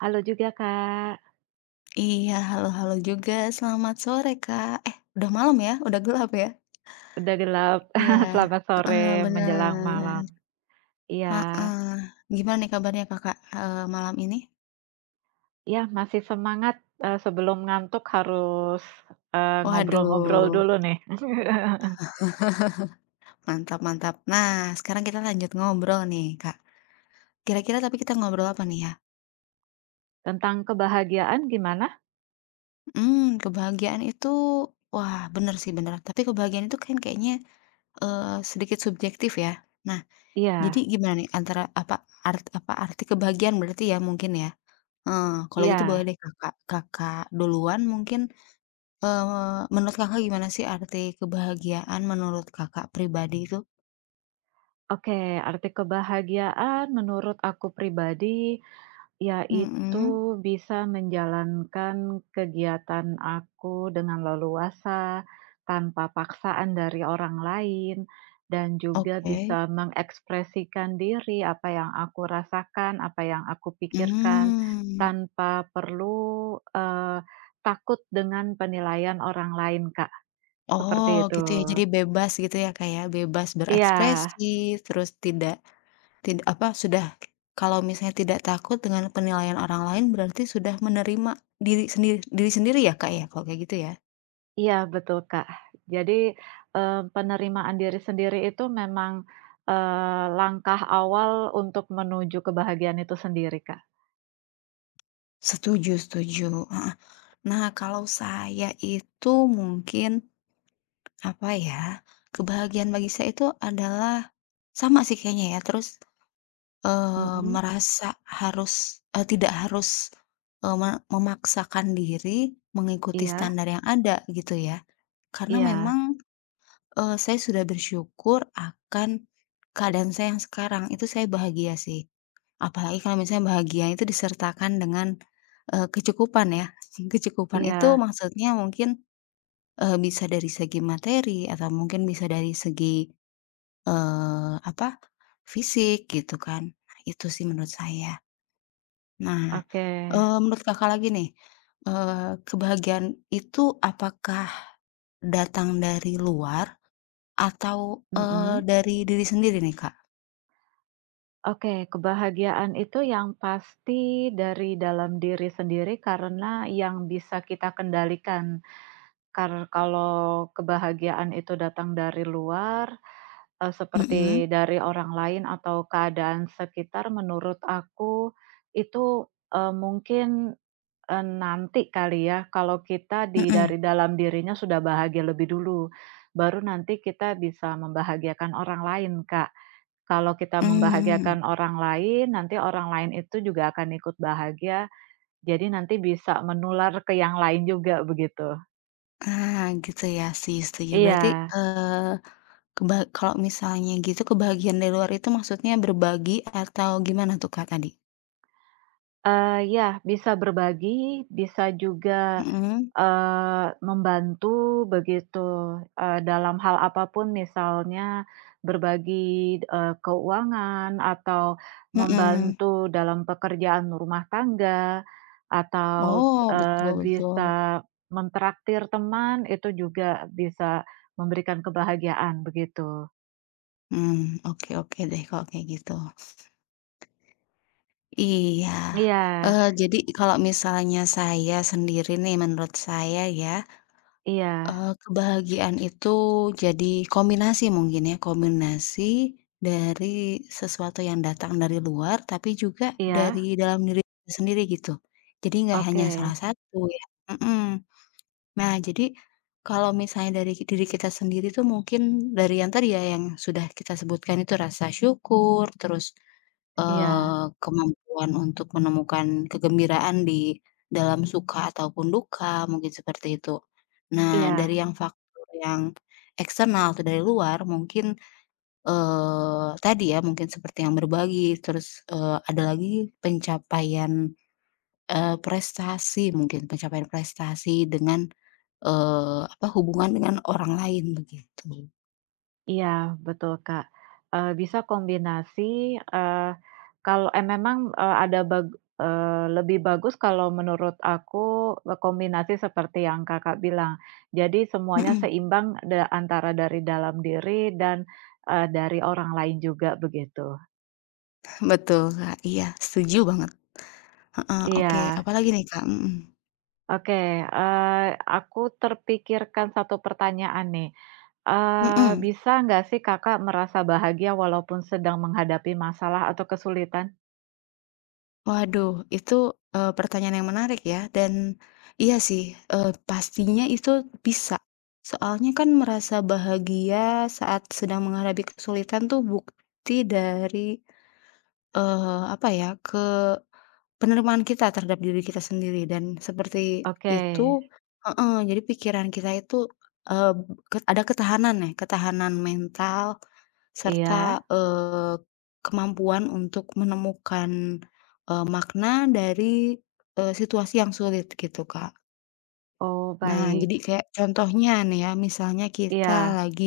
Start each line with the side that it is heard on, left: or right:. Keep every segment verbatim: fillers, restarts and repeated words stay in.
right: Halo juga, Kak.
left: Iya, halo-halo juga. Selamat sore, Kak. Eh, udah malam ya? Udah gelap ya?
right: Udah gelap.
left: Iya,
right: Selamat
left: heeh,
right: sore menjelang
left: bener,
right: malam. Iya.
left: heeh. Gimana nih kabarnya Kakak, eee, malam ini?
right: Iya, masih semangat, eee, sebelum ngantuk harus, eee, ngobrol-ngobrol
left: Waduh,
right: dulu nih.
left: mantap mantap. Nah, sekarang kita lanjut ngobrol nih, Kak. Kira-kira tapi kita ngobrol apa nih ya?
right: Tentang kebahagiaan gimana?
left: Hmm, kebahagiaan itu wah, bener sih, bener. Tapi kebahagiaan itu kan kayaknya, eee, sedikit subjektif ya. Nah, jadi
right: Iya
left: gimana nih antara apa art apa arti kebahagiaan berarti ya mungkin ya? Eee, kalau gitu boleh
right: iya.
left: deh Kakak. Kakak duluan mungkin, eee, menurut Kakak gimana sih arti kebahagiaan menurut Kakak pribadi itu?
right: Oke, arti kebahagiaan menurut aku pribadi yaitu
left: Mhm,
right: bisa menjalankan kegiatan aku dengan leluasa, tanpa paksaan dari orang lain, dan juga
left: oke.
right: bisa mengekspresikan diri, apa yang aku rasakan, apa yang aku pikirkan,
left: Mmm,
right: tanpa perlu, eee, takut dengan penilaian orang lain, Kak, seperti
left: oh
right: itu.
left: gitu ya, jadi bebas gitu ya Kak ya, bebas
right: Iya.
left: berekspresi, terus tidak tid apa, sudah kalau misalnya tidak takut dengan penilaian orang lain berarti sudah menerima diri sendiri diri sendiri ya Kak ya, kalau kayak gitu ya?
right: Iya, betul, Kak. Jadi, eee, penerimaan diri sendiri itu memang, eee, langkah awal untuk menuju kebahagiaan itu sendiri, Kak.
left: Setuju setuju, heeh. Nah kalau saya itu mungkin apa ya, kebahagiaan bagi saya itu adalah sama sih kayaknya ya, terus, eee,
right: Mhm,
left: merasa harus eee, tidak harus, eee, me memaksakan diri mengikuti
right: iya
left: standar yang ada gitu ya. Karena
right: iya
left: memang, eee, saya sudah bersyukur akan keadaan saya yang sekarang, itu saya bahagia sih. Apalagi kalau misalnya bahagia itu disertakan dengan, eee, kecukupan ya. Kecukupan itu
right: iya,
left: maksudnya mungkin, eee, bisa dari segi materi atau mungkin bisa dari segi Eee, apa, fisik gitu kan. Nah, itu sih menurut saya. Nah,
right: oke,
left: eee, menurut Kakak lagi nih, eee, kebahagiaan itu apakah datang dari luar atau, eee,
right: mhm.
left: dari diri sendiri nih, Kak?
right: Oke, kebahagiaan itu yang pasti dari dalam diri sendiri karena yang bisa kita kendalikan. Karena kalau kebahagiaan itu datang dari luar, Eee,
left: Mhm,
right: seperti dari orang lain atau keadaan sekitar, menurut aku itu, eee, mungkin, eee, nanti kali ya, kalau kita di
left: mhm,
right: dari dalam dirinya sudah bahagia lebih dulu, baru nanti kita bisa membahagiakan orang lain, Kak. Kalau kita
left: mmm,
right: membahagiakan orang lain, nanti orang lain itu juga akan ikut bahagia, jadi nanti bisa menular ke yang lain juga, begitu.
left: ah, gitu ya sih, setuju.
right: Iya,
left: Berarti, eee, keba kalau misalnya gitu kebahagiaan dari luar itu maksudnya berbagi atau gimana tuh, Kak, tadi?
right: eee, iya, bisa berbagi, bisa juga
left: Mhm,
right: Eee, membantu begitu, eee, dalam hal apapun, misalnya berbagi, eee, keuangan, atau
left: mhm.
right: membantu dalam pekerjaan rumah tangga, atau,
left: Oh,
right: eee,
left: betul
right: bisa
left: betul.
right: mentraktir teman, itu juga bisa memberikan kebahagiaan begitu.
left: Mmm, oke oke deh kalau kayak gitu. Iya,
right: Iya
left: eee, jadi kalau misalnya saya sendiri nih menurut saya ya,
right: iya
left: eee, kebahagiaan itu jadi kombinasi mungkin ya, kombinasi dari sesuatu yang datang dari luar tapi juga dari
right: iya,
left: dalam diri sendiri gitu. Jadi nggak hanya
right: oke,
left: salah satu ya. Mhm. Nah jadi kalau misalnya dari diri kita sendiri tuh mungkin dari yang tadi ya, yang sudah kita sebutkan itu rasa syukur, terus
right: iya
left: Eee, kemampuan untuk menemukan kegembiraan di dalam suka ataupun duka, mungkin seperti itu. Nah,
right: iya.
left: dari yang faktor yang eksternal atau dari luar mungkin, eee, tadi ya, mungkin seperti yang berbagi, terus, eee, ada lagi pencapaian, eee, prestasi mungkin, pencapaian prestasi dengan, eee, apa, hubungan dengan orang lain, begitu.
right: Iya, betul, Kak. Eee, bisa kombinasi, eee, kalau eh, memang, eee, ada bag eee, lebih bagus kalau menurut aku, eh, kombinasi seperti yang Kakak bilang. Jadi semuanya
left: Mhm,
right: seimbang da antara dari dalam diri dan, eee, dari orang lain juga, begitu.
left: betul, Kak, iya, setuju banget. Heeh, oke,
right: Iya,
left: apalagi nih, Kak?
right: oke, eee, aku terpikirkan satu pertanyaan nih,
left: Mhm,
right: eee,
left: mhm.
right: bisa nggak sih Kakak merasa bahagia walaupun sedang menghadapi masalah atau kesulitan?
left: Waduh, itu, eee, pertanyaan yang menarik ya, dan iya sih, eee, pastinya itu bisa. Soalnya kan merasa bahagia saat sedang menghadapi kesulitan tuh bukti dari, eee, apa ya, penerimaan kita terhadap diri kita sendiri dan seperti
right: Oke,
left: itu. Heeh, jadi pikiran kita itu, eee, ket ada ketahanan ya ketahanan mental
right: iya.
left: serta, eee, kemampuan untuk menemukan, eee, makna dari, eee, situasi yang sulit gitu, Kak.
right: Oh,
left: Nah,
right: baik.
left: jadi kayak contohnya nih ya, misalnya kita
right: Iya
left: lagi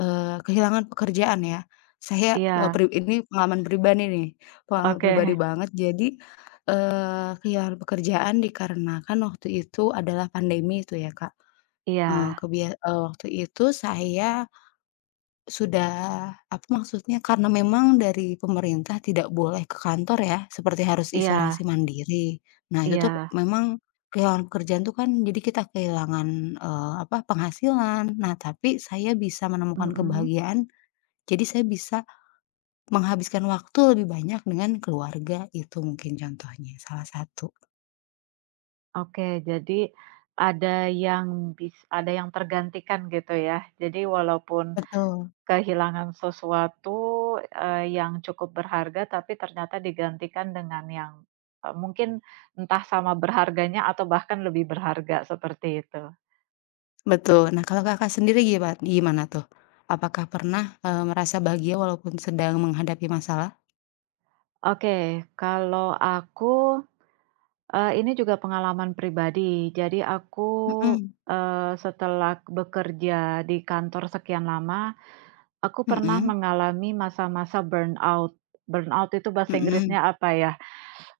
left: Eee, kehilangan pekerjaan ya. Saya, eee,
right: iya.
left: pri ini pengalaman pribadi nih, pengalaman
right: Oke.
left: pribadi banget. Jadi, eee, kehilangan pekerjaan dikarenakan waktu itu adalah pandemi itu ya, Kak. Eee,
right: Iya
left: kebia eee, waktu itu saya sudah apa maksudnya, karena memang dari pemerintah tidak boleh ke kantor ya, seperti harus
right: iya
left: isolasi mandiri. Nah, itu tuh
right: iya.
left: memang kehilangan pekerjaan tuh kan jadi kita kehilangan, eee, apa, penghasilan. Nah, tapi saya bisa menemukan
right: Mhm.
left: kebahagiaan jadi saya bisa menghabiskan waktu lebih banyak dengan keluarga, itu mungkin contohnya, salah satu.
right: Oke, jadi ada yang bis ada yang tergantikan gitu ya. Jadi walaupun
left: Betul
right: kehilangan sesuatu, eee, yang cukup berharga, tapi ternyata digantikan dengan yang, eee, mungkin entah sama berharganya atau bahkan lebih berharga, seperti itu.
left: betul. Nah, kalau Kakak sendiri giman gimana tuh? Apakah pernah, eee, merasa bahagia walaupun sedang menghadapi masalah?
right: Oke, kalau aku, Eee, ini juga pengalaman pribadi. Jadi aku,
left: Mhm
right: eee, setelah bekerja di kantor sekian lama, aku pernah
left: mhm
right: mengalami masa-masa burnout. Burnout itu bahasa
left: mhm,
right: Inggrisnya apa ya?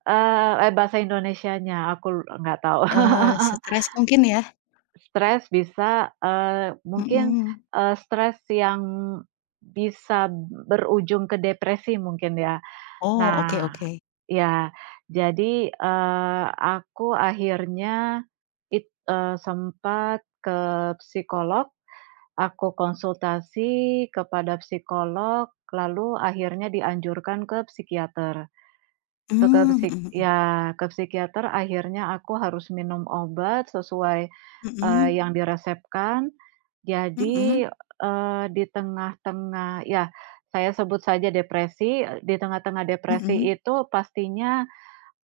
right: Eee, eh, bahasa Indonesianya aku l- nggak tahu.
left: eee, stres mungkin ya?
right: Stres bisa, eee, mungkin,
left: Mhm.
right: eee, stres yang bisa berujung ke depresi mungkin ya.
left: Oh,
right: Nah,
left: oke oke.
right: ya, jadi, eee, aku akhirnya it eee, sempat ke psikolog, aku konsultasi kepada psikolog, lalu akhirnya dianjurkan ke psikiater. Te ke
left: Mmm,
right: psik
left: mhm
right: ya, ke psikiater akhirnya aku harus minum obat sesuai, eee,
left: mhm
right: yang diresepkan.
left: mhm
right: Jadi, eee, di tengah-tengah ya, saya sebut saja depresi, di tengah-tengah depresi
left: mhm
right: itu pastinya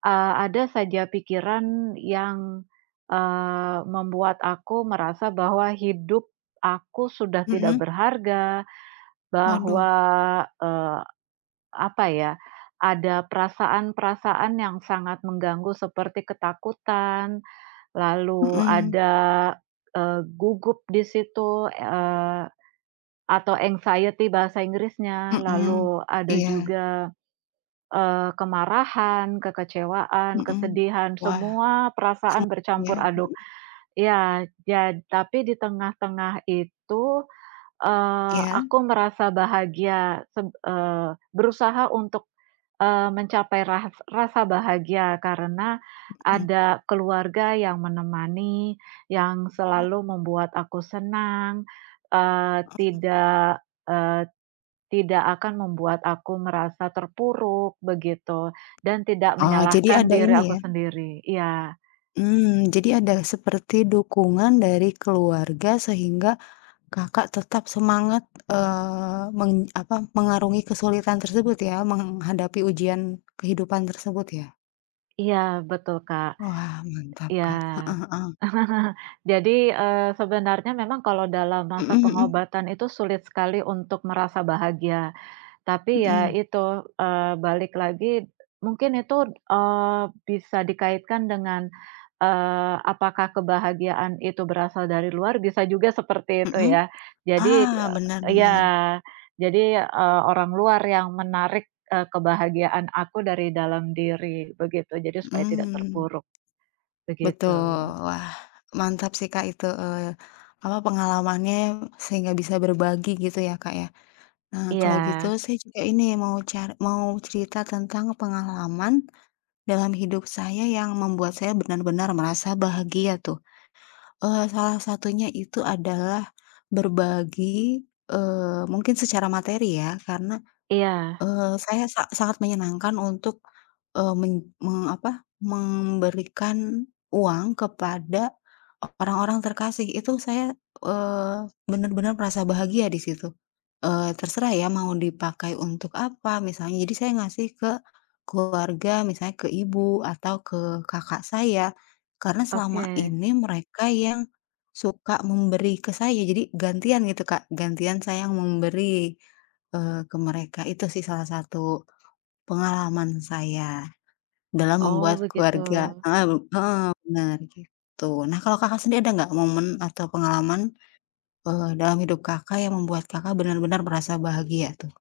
right: Eee, ada saja pikiran yang, eee, membuat aku merasa bahwa hidup aku sudah
left: mhm
right: tidak
left: mhm.
right: berharga,
left: Waduh,
right: bahwa, eee, apa ya, ada perasaan-perasaan yang sangat mengganggu seperti ketakutan, lalu
left: mhm
right: ada, eee, gugup di situ, eee, atau anxiety bahasa Inggrisnya,
left: mhm.
right: lalu ada
left: Iya,
right: juga Eee, kemarahan, kekecewaan,
left: mhm.
right: kesedihan,
left: Wah,
right: semua
left: sum
right: perasaan
left: ya.
right: bercampur aduk. Ya, jad tapi di tengah-tengah itu, eee,
left: Iya.
right: aku merasa bahagia, seb eee, berusaha untuk, eee, mencapai ras rasa bahagia karena
left: Mmm,
right: ada keluarga yang menemani, yang selalu
left: oh,
right: membuat aku senang, eee,
left: heeh.
right: tidak, eh, tidak akan membuat aku merasa terpuruk begitu, dan tidak
left: Oh, jadi
right: menyalahkan
left: ada
right: diri
left: ini
right: aku
left: ya
right: sendiri. Iya
left: mmm, jadi ada seperti dukungan dari keluarga sehingga Kakak tetap semangat, eee, meng apa, mengarungi kesulitan tersebut ya, menghadapi ujian kehidupan tersebut ya?
right: iya betul, Kak.
left: Wah, mantap
right: Iya.
left: Kak, heeh heeh.
right: Jadi, eee, sebenarnya memang kalau dalam masa
left: Mhm mhm,
right: pengobatan itu sulit sekali untuk merasa bahagia. Tapi ya
left: mhm,
right: itu, eee, balik lagi mungkin itu, eee, bisa dikaitkan dengan, eee, apakah kebahagiaan itu berasal dari luar, bisa juga seperti itu
left: mhm.
right: ya. Jadi,
left: Ah, benar
right: eee ya,
left: benar,
right: jadi, eee, orang luar yang menarik, eee, kebahagiaan aku dari dalam diri begitu, jadi supaya tidak
left: mhm,
right: terpuruk
left: betul.
right: begitu.
left: Wah, mantap sih Kak itu, eee, apa, pengalamannya sehingga bisa berbagi gitu ya Kak ya? Nah,
right: Iya
left: kalau gitu saya juga ini mau cari mau cerita tentang pengalaman dalam hidup saya yang membuat saya benar-benar merasa bahagia tuh. Eee, salah satunya itu adalah berbagi, eee, mungkin secara materi ya, karena
right: iya,
left: Eee, saya sa sangat menyenangkan untuk, eee, men meng apa, memberikan uang kepada orang-orang terkasih. Itu saya, eee, bener-bener merasa bahagia di situ. Eee, terserah ya mau dipakai untuk apa misalnya. Jadi saya ngasih ke keluarga, misalnya ke ibu atau ke kakak saya, karena
right: oke.
left: selama ini mereka yang suka memberi ke saya. Jadi gantian gitu, Kak, gantian saya yang memberi. Eee, ke mereka. Itu sih salah satu pengalaman saya dalam membuat
right: Oh begitu.
left: keluarga. Heeh heeh, bener, gitu. Nah, kalau Kakak sendiri ada nggak momen atau pengalaman, eee, dalam hidup Kakak yang membuat Kakak benar-benar merasa bahagia tuh?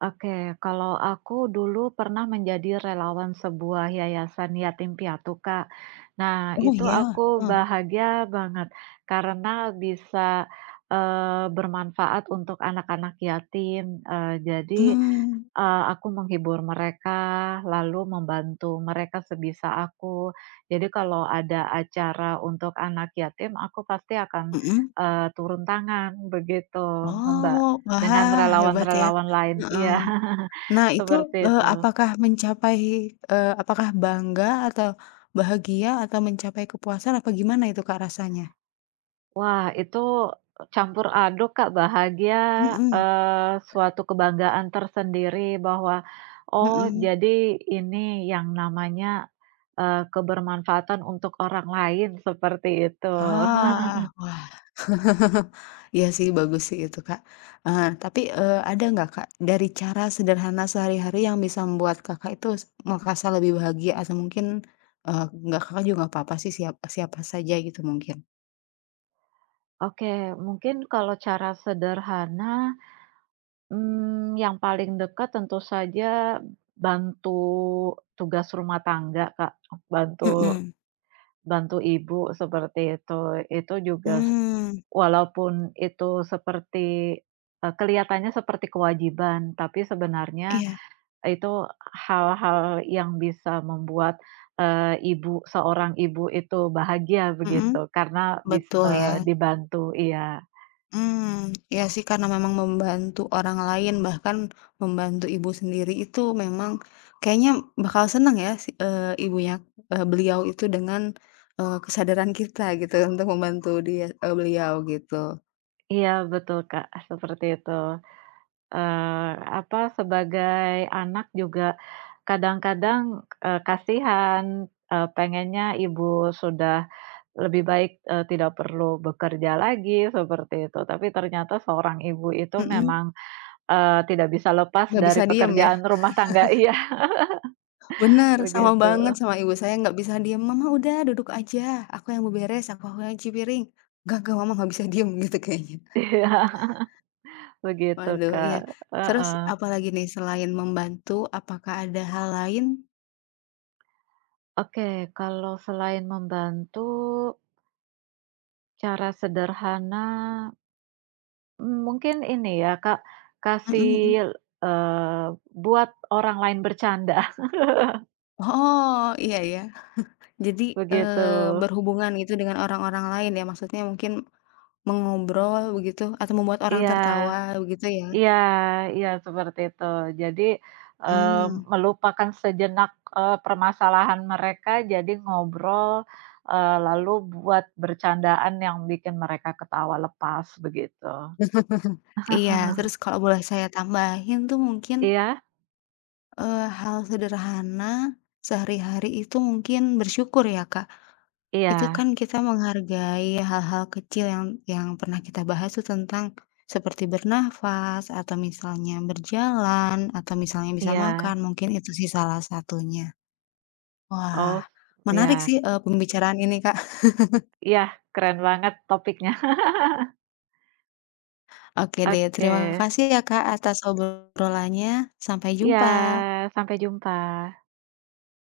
right: Oke, kalau aku dulu pernah menjadi relawan sebuah yayasan yatim piatu, Kak. Nah,
left: Oh,
right: itu
left: iya?
right: aku
left: Heeh.
right: bahagia banget karena bisa, eee, bermanfaat untuk anak-anak yatim, eee, jadi
left: Mmm,
right: Eee, aku menghibur mereka, lalu membantu mereka sebisa aku. Jadi kalau ada acara untuk anak yatim, aku pasti akan,
left: mhm.
right: eee, turun tangan begitu, Mbak,
left: Oh,
right: dengan
left: wah, hebat ya.
right: relawan-relawan lain.
left: Heeh.
right: Iya,
left: Nah, itu,
right: seperti
left: eee,
right: itu.
left: apakah mencapai eee, apakah bangga atau bahagia atau mencapai kepuasan apa gimana itu Kak rasanya?
right: Wah, itu campur aduk, Kak, bahagia,
left: Mhm,
right: eee, suatu kebanggaan tersendiri bahwa, oh,
left: mhm.
right: jadi ini yang namanya Eee, kebermanfaatan untuk orang lain, seperti itu.
left: Ah, wah. Iya sih, bagus sih itu, Kak. Ah, tapi, eee, ada nggak, Kak, dari cara sederhana sehari-hari yang bisa membuat Kakak itu s merasa lebih bahagia atau mungkin, eee, nggak Kakak juga nggak apa-apa sih, siapa siapa saja gitu mungkin?
right: Oke, mungkin kalau cara sederhana, mmm, yang paling dekat tentu saja bantu tugas rumah tangga, Kak, bantu
left: Mhm,
right: bantu ibu seperti itu. Itu juga s
left: mmm,
right: walaupun itu seperti, eee, kelihatannya seperti kewajiban, tapi sebenarnya
left: iya,
right: itu hal-hal yang bisa membuat, eee, ibu seorang ibu itu bahagia
left: mhm,
right: begitu karena bis
left: betul ya.
right: eee,
left: Mhm.
right: dibantu, iya.
left: Mmm, iya sih karena memang membantu orang lain, bahkan membantu ibu sendiri itu memang kayaknya bakal seneng ya si eee, ibunya eee, beliau itu dengan, eee, kesadaran kita gitu untuk membantu dia eee, beliau gitu.
right: Iya betul, Kak, seperti itu. Eee, apa, sebagai anak juga kadang-kadang, eee, kasihan, eee, pengennya ibu sudah lebih baik, eee, tidak perlu bekerja lagi seperti itu, tapi ternyata seorang ibu itu
left: Mhm,
right: memang, eee, tidak bisa lepas
left: nggak
right: dari
left: bisa diem ya?
right: pekerjaan rumah tangga iya.
left: Bener, sama
right: Begitu.
left: banget sama ibu saya nggak bisa diem, "Mama udah duduk aja, aku yang beberes, aku yang cuci piring." "Nggak nggak mama nggak bisa diem," gitu kayaknya.
right: Iya, begitu,
left: Waduh,
right: Kak,
left: iya. Terus
right: heeh.
left: apalagi nih selain membantu, apakah ada hal lain?
right: Oke, kalau selain membantu, cara sederhana, mmm, mungkin ini ya, Kak,
left: Mhm
right: kasih,
left: mhm.
right: eee, buat orang lain bercanda,
left: Oh, iya ya. Jadi,
right: begitu.
left: eee, berhubungan gitu dengan orang-orang lain ya, maksudnya mungkin mengobrol begitu atau membuat orang
right: Iya.
left: tertawa begitu ya?
right: Iya iya, seperti itu. Jadi, eee,
left: Mmm,
right: melupakan sejenak, eee, permasalahan mereka, jadi ngobrol, eee, lalu buat bercandaan yang bikin mereka ketawa lepas, begitu.
left: iya, terus kalau boleh saya tambahin tuh mungkin,
right: Iya
left: eee, hal sederhana sehari-hari itu mungkin bersyukur ya, Kak. Itu kan
right: iya
left: kita menghargai hal-hal kecil yang yang pernah kita bahas tuh tentang seperti bernafas, atau misalnya berjalan, atau misalnya bisa
right: iya.
left: makan, mungkin itu sih salah satunya. Wah,
right: Oh,
left: menarik
right: iya
left: sih, eee, pembicaraan ini, Kak.
right: iya, keren banget topiknya.
left: Oke deh,
right: Oke,
left: terima kasih ya, Kak, atas obrolannya. Sampai
right: ya,
left: jumpa.
right: sampai jumpa.